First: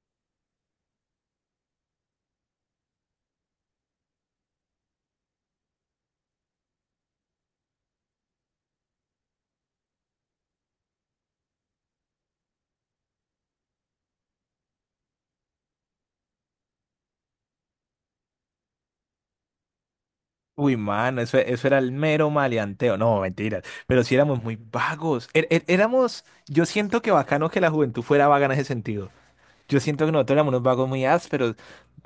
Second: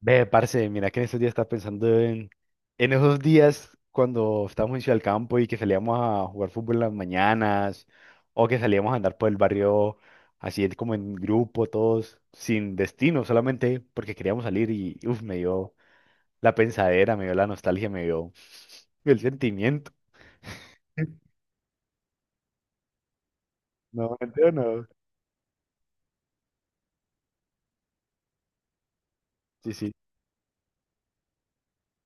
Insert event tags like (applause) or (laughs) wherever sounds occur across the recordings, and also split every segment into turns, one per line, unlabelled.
Ve, parce, mira que en estos días estaba pensando en esos días cuando estábamos en Ciudad del Campo y que salíamos a jugar fútbol en las mañanas o que salíamos a andar por el barrio así como en grupo, todos sin destino, solamente porque queríamos salir y uf, me dio la pensadera, me dio la nostalgia, me dio el sentimiento.
Uy, mano, eso,
(laughs)
eso era el mero maleanteo. No, mentiras. Pero sí
No,
éramos
mentira,
muy
no.
vagos. Éramos, yo siento que bacano que la juventud fuera vaga en ese sentido.
Sí,
Yo
sí.
siento que nosotros éramos unos vagos muy ásperos.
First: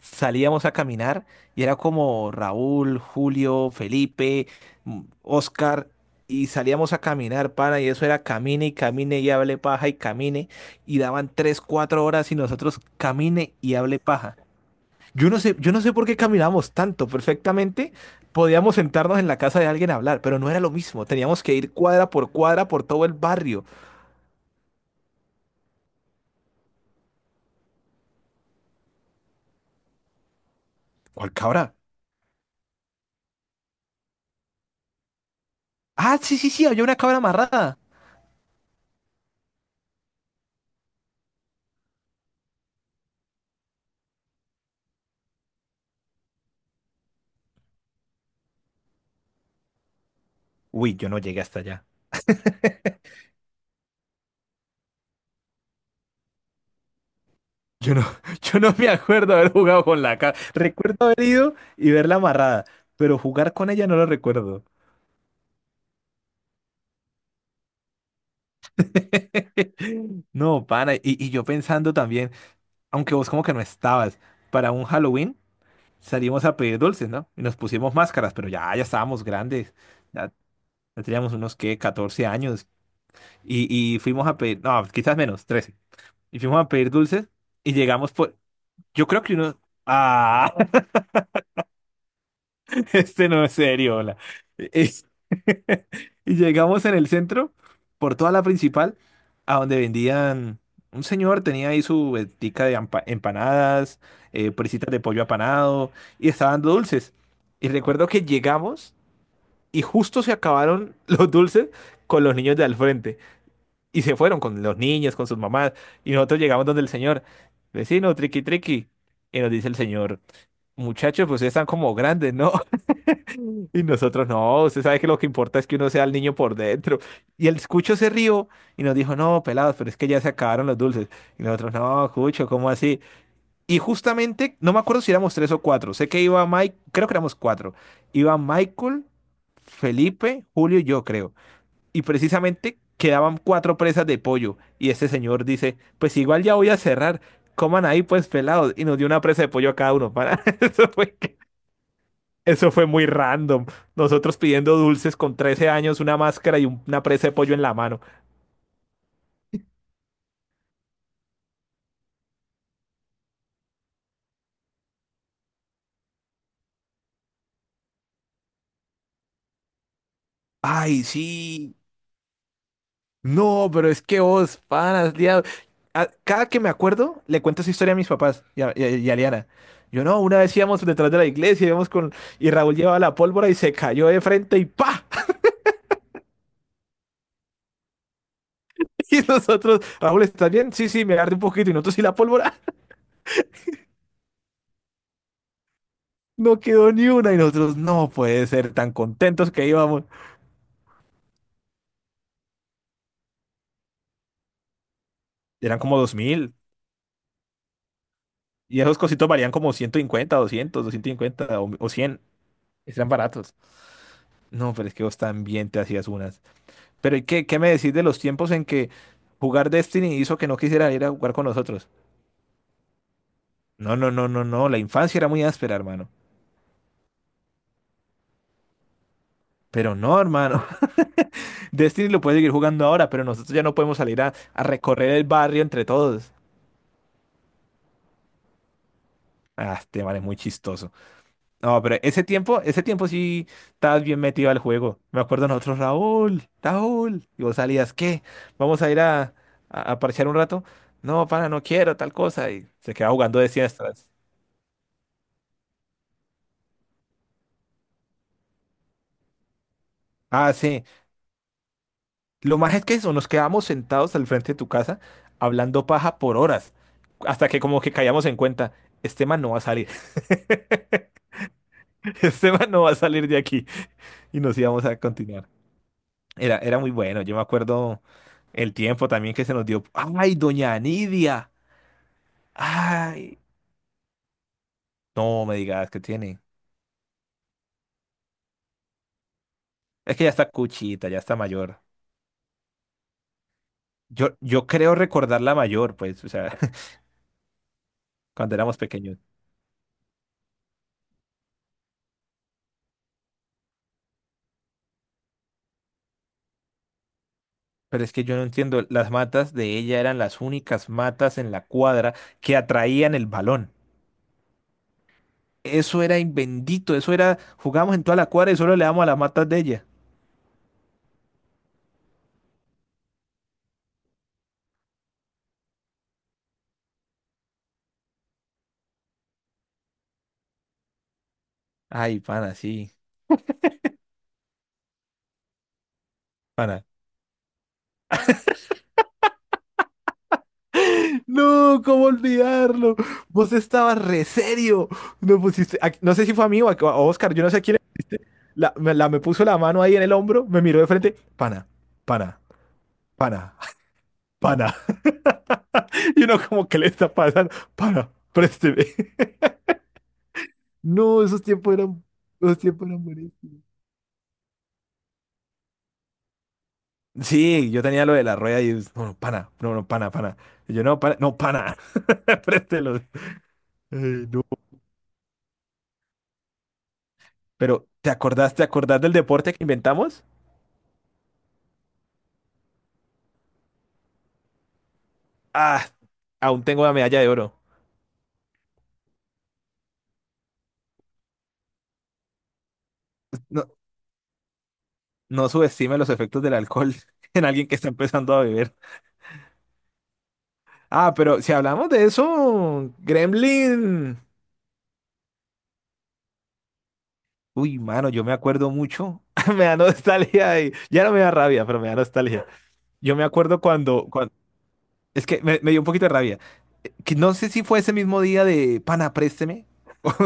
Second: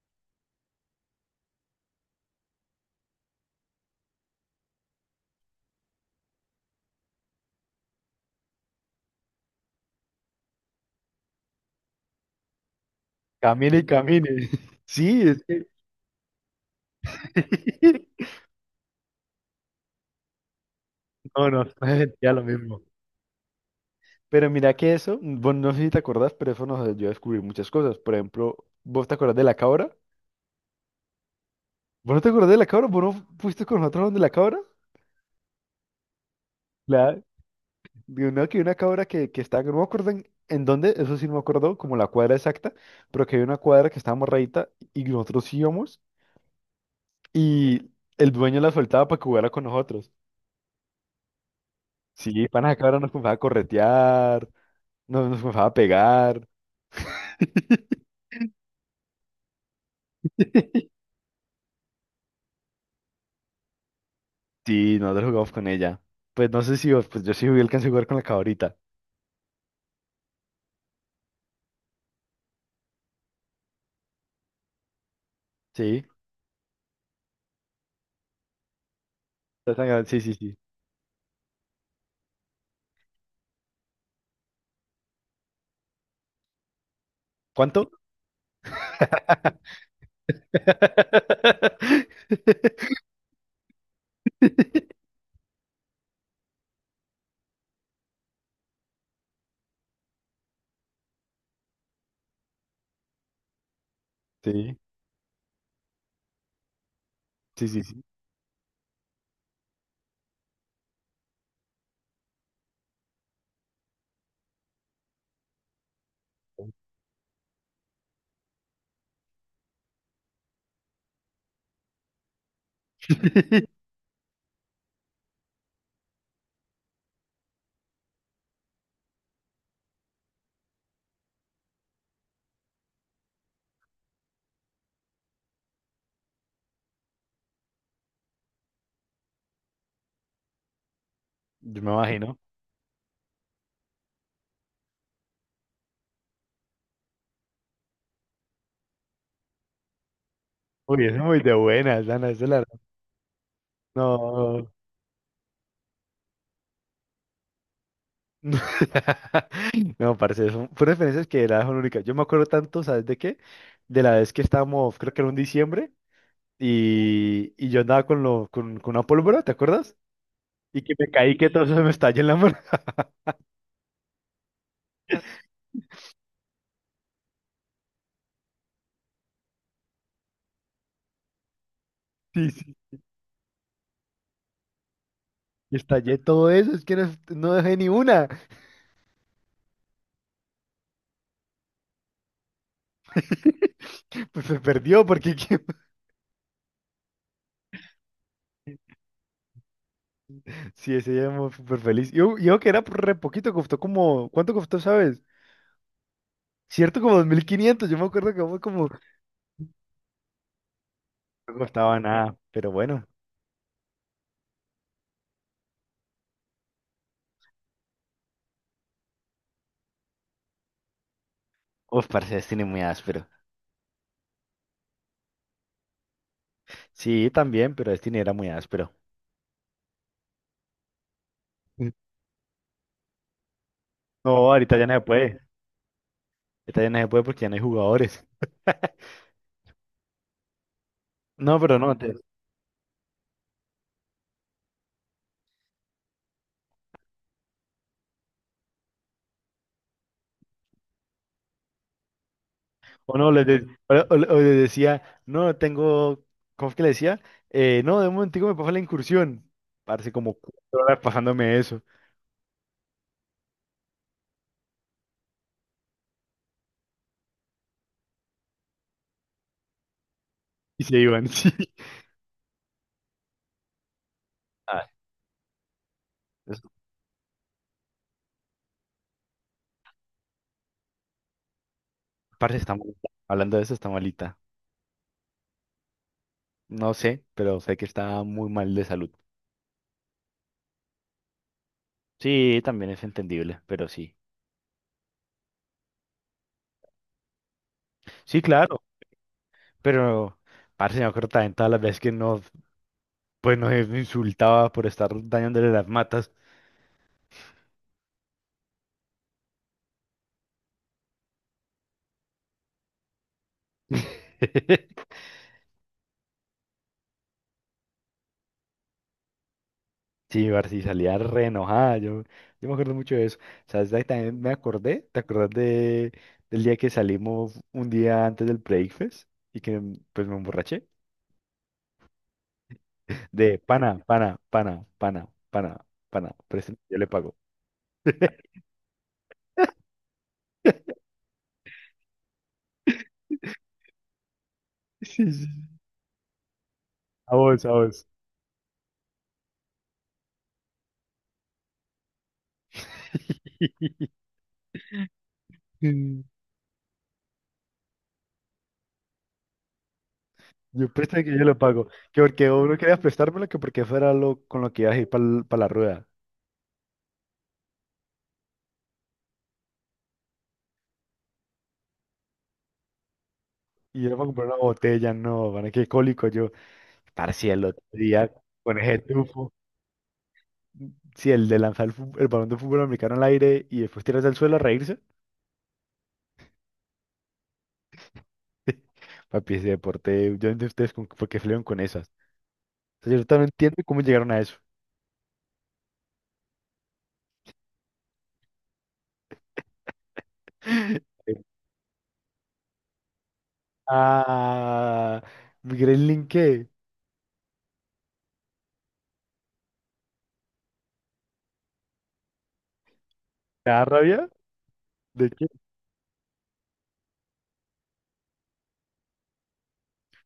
Salíamos a caminar y era como Raúl, Julio, Felipe, Oscar. Y salíamos a caminar, pana, y eso era camine y camine y hable paja y camine. Y daban tres, cuatro horas y nosotros camine y
Camine y
hable
camine.
paja.
(laughs) Sí, es que...
Yo no sé por qué caminamos tanto. Perfectamente
(laughs)
podíamos sentarnos en la casa de alguien a hablar, pero no era lo mismo. Teníamos
No,
que
no, (laughs) no
ir cuadra por
sentía lo
cuadra
mismo.
por todo el barrio.
Pero mira que eso, bueno, no sé si te acordás, pero eso nos ayudó a descubrir muchas cosas. Por ejemplo, ¿vos te acordás de la cabra?
¿Cuál cabra?
¿Vos no te acordás de la cabra? ¿Vos no fuiste con nosotros donde la cabra?
Ah, sí, sí, sí, había una cabra
Claro.
amarrada.
De una, que una cabra que estaba, no me acuerdo en dónde, eso sí no me acuerdo, como la cuadra exacta, pero que había una cuadra que estaba morradita y nosotros íbamos y el dueño la soltaba para que jugara con nosotros.
Uy, yo no llegué hasta allá.
Sí, para la cabra nos comenzaba a corretear, nos comenzaba a pegar.
Yo no, (laughs) yo no me acuerdo haber jugado con la cabra.
(laughs)
Recuerdo haber ido y verla amarrada, pero jugar con ella no lo recuerdo.
Sí, nosotros jugamos con ella. Pues no sé si vos, pues yo sí alcancé a jugar con la cabrita.
(laughs) No, pana, y yo pensando también, aunque vos como que no estabas, para un Halloween.
Sí,
Salimos a pedir dulces, ¿no? Y nos pusimos máscaras, pero ya estábamos grandes.
estás sangrando, sí,
Ya,
sí, sí.
ya teníamos unos, ¿qué?, 14 años. Y, y fuimos a pedir, no, quizás menos, 13. Y fuimos a pedir dulces y
¿Cuánto?
llegamos por, yo creo que uno,
(laughs)
ah, (laughs) este no es serio, hola. Es- (laughs) Y llegamos en el centro, por toda la principal, a donde vendían, un señor tenía ahí su ventica de empanadas,
Sí,
presitas de pollo apanado, y estaban dando dulces.
sí,
Y
sí, sí.
recuerdo que llegamos y justo se acabaron (laughs) los dulces con los niños de al frente. Y se fueron con los niños, con sus mamás. Y nosotros llegamos donde el señor, vecino, triqui, triqui. Y nos dice el señor, muchachos, pues ustedes están como grandes, ¿no? (laughs) Y nosotros, no, usted sabe que lo que importa es que uno sea el niño por dentro. Y el cucho se rió y nos dijo, no, pelados, pero es que ya se acabaron los dulces. Y nosotros, no, cucho, ¿cómo así? Y justamente, no me acuerdo si éramos tres o cuatro. Sé que iba Mike, creo que éramos cuatro. Iba Michael, Felipe, Julio y yo, creo,
Yo me
y
imagino.
precisamente quedaban cuatro presas de pollo. Y este señor dice, pues igual ya voy a cerrar, coman ahí pues pelados. Y nos dio una presa de pollo a cada uno. Para... (laughs) Eso
Uy,
fue,
es muy de buenas, Ana, es de la...
eso fue muy random. Nosotros
No.
pidiendo dulces con 13 años, una máscara y una presa de pollo en la mano.
(laughs) No, parce, son fueron experiencias que la son únicas. Yo me acuerdo tanto, ¿sabes de qué? De la vez que estábamos, creo que era un diciembre, y yo andaba con una pólvora, ¿te acuerdas? Y que
Ay,
me caí, que todo
sí.
eso se me estalló en la mano. (laughs)
No, pero es que vos, panas, liado. A- cada que me acuerdo, le cuento esa historia a mis papás y a Liana. Yo no, una vez íbamos detrás de la iglesia, íbamos con...
Sí,
Y Raúl
sí.
llevaba la pólvora y se cayó de frente y ¡pa!
Y estallé todo eso, es que no, no dejé ni una.
(laughs) Y nosotros, Raúl, ¿estás bien? Sí, sí, me agarré un poquito y nosotros y la pólvora. (laughs)
(laughs) Pues se perdió, porque (laughs)
No quedó ni una y nosotros, no puede ser, tan contentos que íbamos.
Sí, ese día muy súper feliz. Yo que era re poquito, costó como, ¿cuánto costó, sabes?
Eran como 2000
Cierto, como 2.500 yo me acuerdo que fue
y
como, no
esos cositos valían como 150, 200, 250 o
costaba
100.
nada, pero bueno.
Eran baratos. No, pero es que vos también te hacías unas. Pero ¿y qué me decís de los tiempos en que jugar Destiny hizo que no quisiera ir a jugar con nosotros?
Uf, parce, Destiny muy áspero.
No, no, no, no, no. La infancia era muy áspera, hermano.
Sí, también, pero Destiny era muy áspero.
Pero no, hermano. (laughs)
Mm.
Destiny lo puede seguir jugando ahora, pero nosotros ya no podemos salir a,
No,
a
ahorita ya no se
recorrer el
puede.
barrio entre todos.
Ahorita ya no se puede porque ya no hay jugadores. (laughs)
Ah, este man es muy chistoso.
No, pero
No, pero
no, te-
ese tiempo sí estabas bien metido al juego. Me acuerdo nosotros, Raúl, Raúl. Y vos salías, ¿qué? ¿Vamos a ir a parchear un rato? No, pana, no quiero, tal cosa. Y se quedaba
o no,
jugando
les
de
de-
siestas.
o les decía, no, tengo, ¿cómo es que le decía? No, de un momentico me pasa la incursión. Parece como
Ah,
cuatro
sí.
horas pasándome eso.
Lo más es que eso, nos quedábamos sentados al frente de tu casa hablando paja por horas. Hasta que como que caíamos en cuenta, este man no va a salir.
Y
(laughs)
se iban, (laughs) sí.
Este man no va a salir de aquí. Y nos íbamos
Ah,
a continuar. Era, era muy bueno. Yo me acuerdo el tiempo también que se nos dio. ¡Ay, doña Nidia!
parece que está malita.
¡Ay!
Hablando de eso, está malita.
No me digas que tiene.
No sé, pero sé que está muy mal de salud.
Es que ya está cuchita, ya está mayor.
Sí, también es entendible, pero sí.
Yo creo recordarla mayor, pues, o sea, (laughs)
Sí,
cuando éramos
claro,
pequeños.
pero parce, me acuerdo también todas las veces que nos, pues nos insultaba por estar dañándole las matas.
Pero es que yo no entiendo. Las matas de ella eran las únicas matas en la cuadra que atraían el balón.
(laughs)
Eso era bendito, eso era, jugamos en toda la cuadra y solo le damos a las matas de ella.
Sí, parce, salía re enojada. Yo me acuerdo mucho de eso. ¿Sabes? Ahí también me acordé, ¿te acordás del día que salimos un día antes del Breakfast y que pues me emborraché?
Ay, pana, sí.
De pana, pana, pana, pana, pana, pana. Préstame,
Pana,
yo le pago. (laughs)
no, ¿cómo olvidarlo? Vos estabas re serio.
Sí,
No
sí.
pusiste, a- no sé si fue a mí o a Oscar,
A
yo no sé a
vos, a
quién le
vos.
pusiste. Me puso la mano ahí en el hombro, me miró de frente, pana, pana, pana,
(laughs)
(laughs) pana. Y
Mm,
uno como, ¿qué le está pasando? Pana, présteme.
yo
No,
préstame que yo le pago. Que porque
esos
vos no
tiempos
querías
eran
prestármelo, que
buenísimos.
porque fuera lo con lo que ibas a ir para la rueda.
Sí, yo tenía lo de la rueda y es, no, no, pana, no, no, pana, pana. Y yo, no, pana, no, pana, (laughs) préstelo.
Y yo para
Ay, no.
comprar una botella, no, van qué cólico yo. Parce, el otro
Pero, ¿te
día
acordás, te
con ese
acordás del
tufo.
deporte que inventamos?
Si el de lanzar el, el balón de fútbol americano al aire y después tirarse al suelo a reírse.
Ah, aún tengo la medalla de oro.
(laughs) Papi, ese deporte, yo no entiendo ustedes con, por qué salieron con esas. O sea, yo no
No,
entiendo cómo llegaron a eso.
no subestime los efectos del alcohol (laughs) en alguien que está empezando a beber. Ah,
(laughs)
pero si hablamos de eso, Gremlin.
Ah, ¿Gremlin qué?
Uy, mano, yo me acuerdo mucho. (laughs) Me da nostalgia y ya no me da rabia, pero me da nostalgia. Yo me acuerdo
¿Te da
cuando,
rabia?
cuando... Es
¿De
que
qué?
me dio un poquito de rabia. Que no sé si fue ese mismo día de pana, présteme,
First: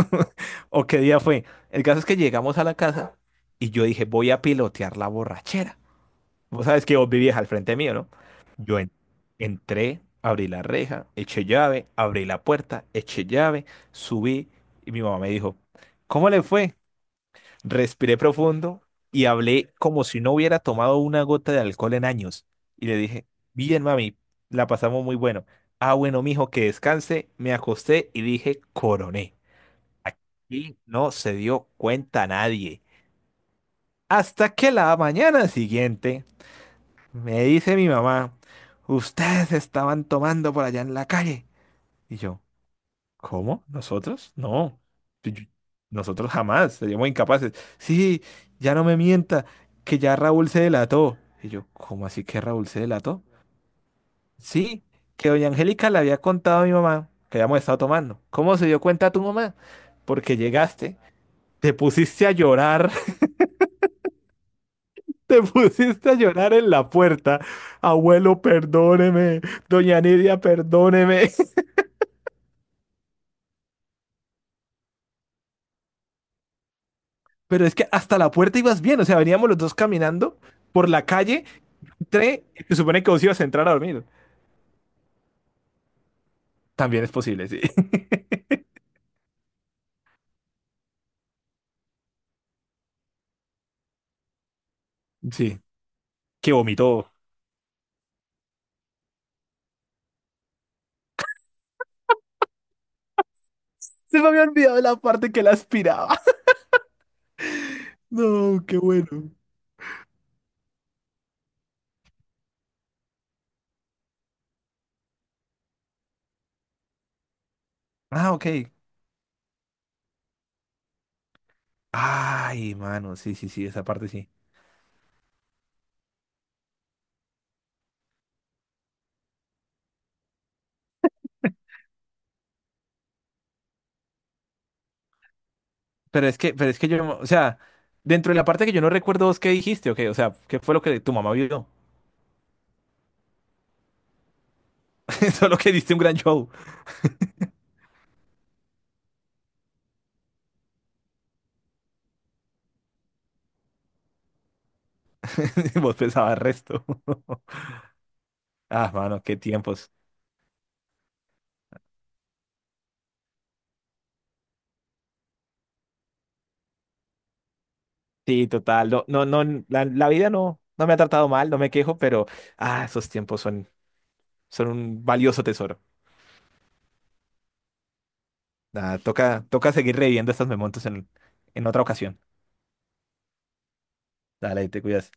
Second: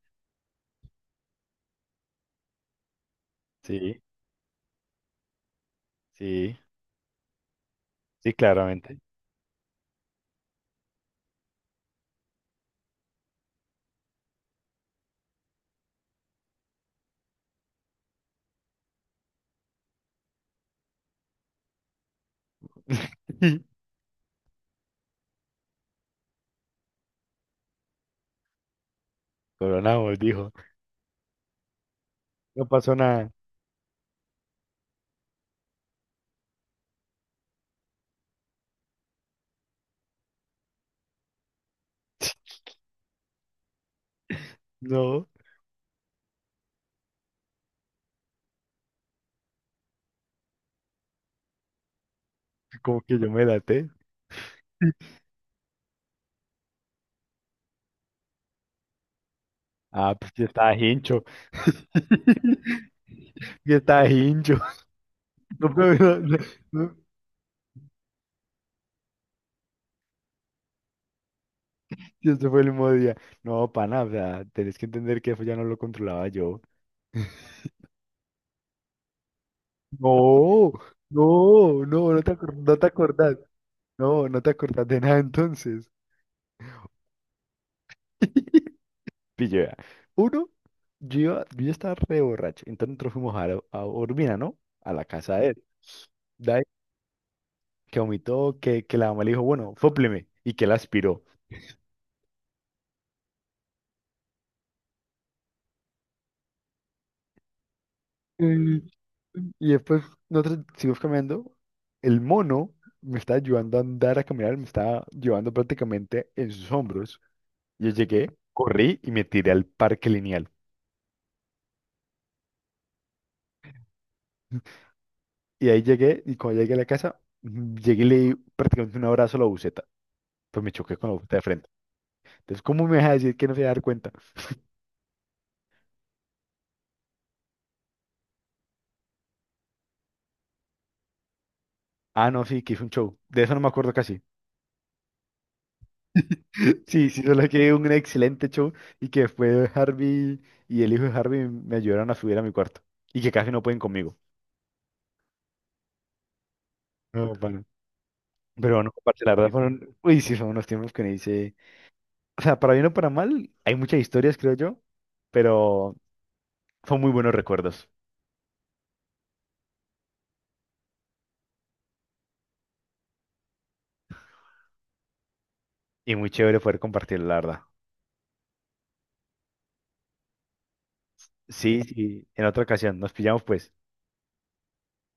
(laughs) o qué día fue. El caso es que llegamos a la casa y yo
Sí,
dije, voy a pilotear la borrachera.
sí,
Vos sabes que vos vivías al frente mío, ¿no?
sí,
Yo en-
claramente.
entré, abrí la reja, eché llave, abrí la puerta, eché llave, subí y mi mamá me dijo, ¿cómo le fue? Respiré profundo y hablé como si no hubiera tomado una gota de alcohol en años. Y le dije,
(laughs)
bien, mami, la pasamos muy bueno. Ah, bueno, mijo, que descanse. Me acosté y dije, coroné.
Coronamos, dijo.
Aquí no se dio cuenta
No
nadie.
pasó nada.
Hasta que la mañana siguiente... Me dice mi mamá, ustedes estaban tomando por allá en la calle. Y yo, ¿cómo? ¿Nosotros? No.
No,
Yo- yo- Nosotros jamás, seríamos incapaces. Sí, ya no me mienta, que ya Raúl se delató. Y yo, ¿cómo así que Raúl se
como que
delató?
yo me laté.
Sí, que doña Angélica le había contado a mi mamá que habíamos estado tomando. ¿Cómo se dio cuenta tu mamá?
Ah, pues
Porque
ya estaba
llegaste,
hincho.
te pusiste a
(laughs)
llorar.
Ya estaba hincho. (laughs)
Te
No,
pusiste a
pero no, no,
llorar en la
no,
puerta. Abuelo, perdóneme. Doña Nidia, perdóneme. (laughs)
y este fue el mismo día. No, pana, o sea, tenés que entender que eso ya no lo controlaba yo.
Pero es que hasta la puerta ibas bien. O sea, veníamos los dos caminando
No,
por la calle.
no, no,
Tre,
no
se
te
supone que vos
acordás.
ibas a entrar a dormir.
No, no te acordás de nada entonces.
También es posible, sí. (laughs)
Pille, vea. Uno, yo ya estaba re borracho. Entonces nosotros fuimos a Urbina, ¿no? A la casa de
Sí,
él.
que
De ahí,
vomitó.
que vomitó, que la mamá le dijo, bueno, fópleme. Y que él aspiró.
Se me había olvidado la parte que la aspiraba. (laughs) No, qué
Y,
bueno.
y después nosotros seguimos caminando. El mono me estaba ayudando a andar, a caminar. Me estaba llevando prácticamente en sus hombros. Yo
Ah,
llegué,
ok.
corrí y me tiré al parque lineal.
Ay, mano, sí, sí, sí, esa parte sí.
Y ahí llegué, y cuando llegué a la casa, llegué y le di prácticamente un abrazo a la buceta. Pues me choqué con la buceta de frente. Entonces, ¿cómo me vas a decir que no se va a dar cuenta?
Pero es que yo, no- o sea, dentro de la parte que yo no recuerdo vos qué dijiste, ok, o sea, ¿qué fue lo que tu mamá vio?
Ah, no, sí, que hizo un show. De eso no me acuerdo casi.
(laughs) Solo que diste un gran show.
(laughs) Sí, sí, solo que un excelente show y que después Harvey y el hijo de Harvey me ayudaron a subir a mi cuarto y que casi no pueden conmigo.
(laughs) Vos pensabas resto. (laughs)
No, bueno. Pero
Ah,
no,
mano,
parce, la
qué
verdad
tiempos.
fueron, uy, sí, son unos tiempos que me dice, o sea, para bien o para mal, hay muchas historias, creo yo, pero son muy buenos recuerdos
Sí, total. No, no, no, la vida no, no me ha tratado mal, no me quejo, pero ah, esos tiempos son, son un valioso tesoro.
y muy chévere poder compartir, la verdad.
Nada, toca, toca seguir reviviendo estos momentos en
Sí,
otra ocasión.
sí, en otra ocasión, nos pillamos pues.
Dale, te cuidas.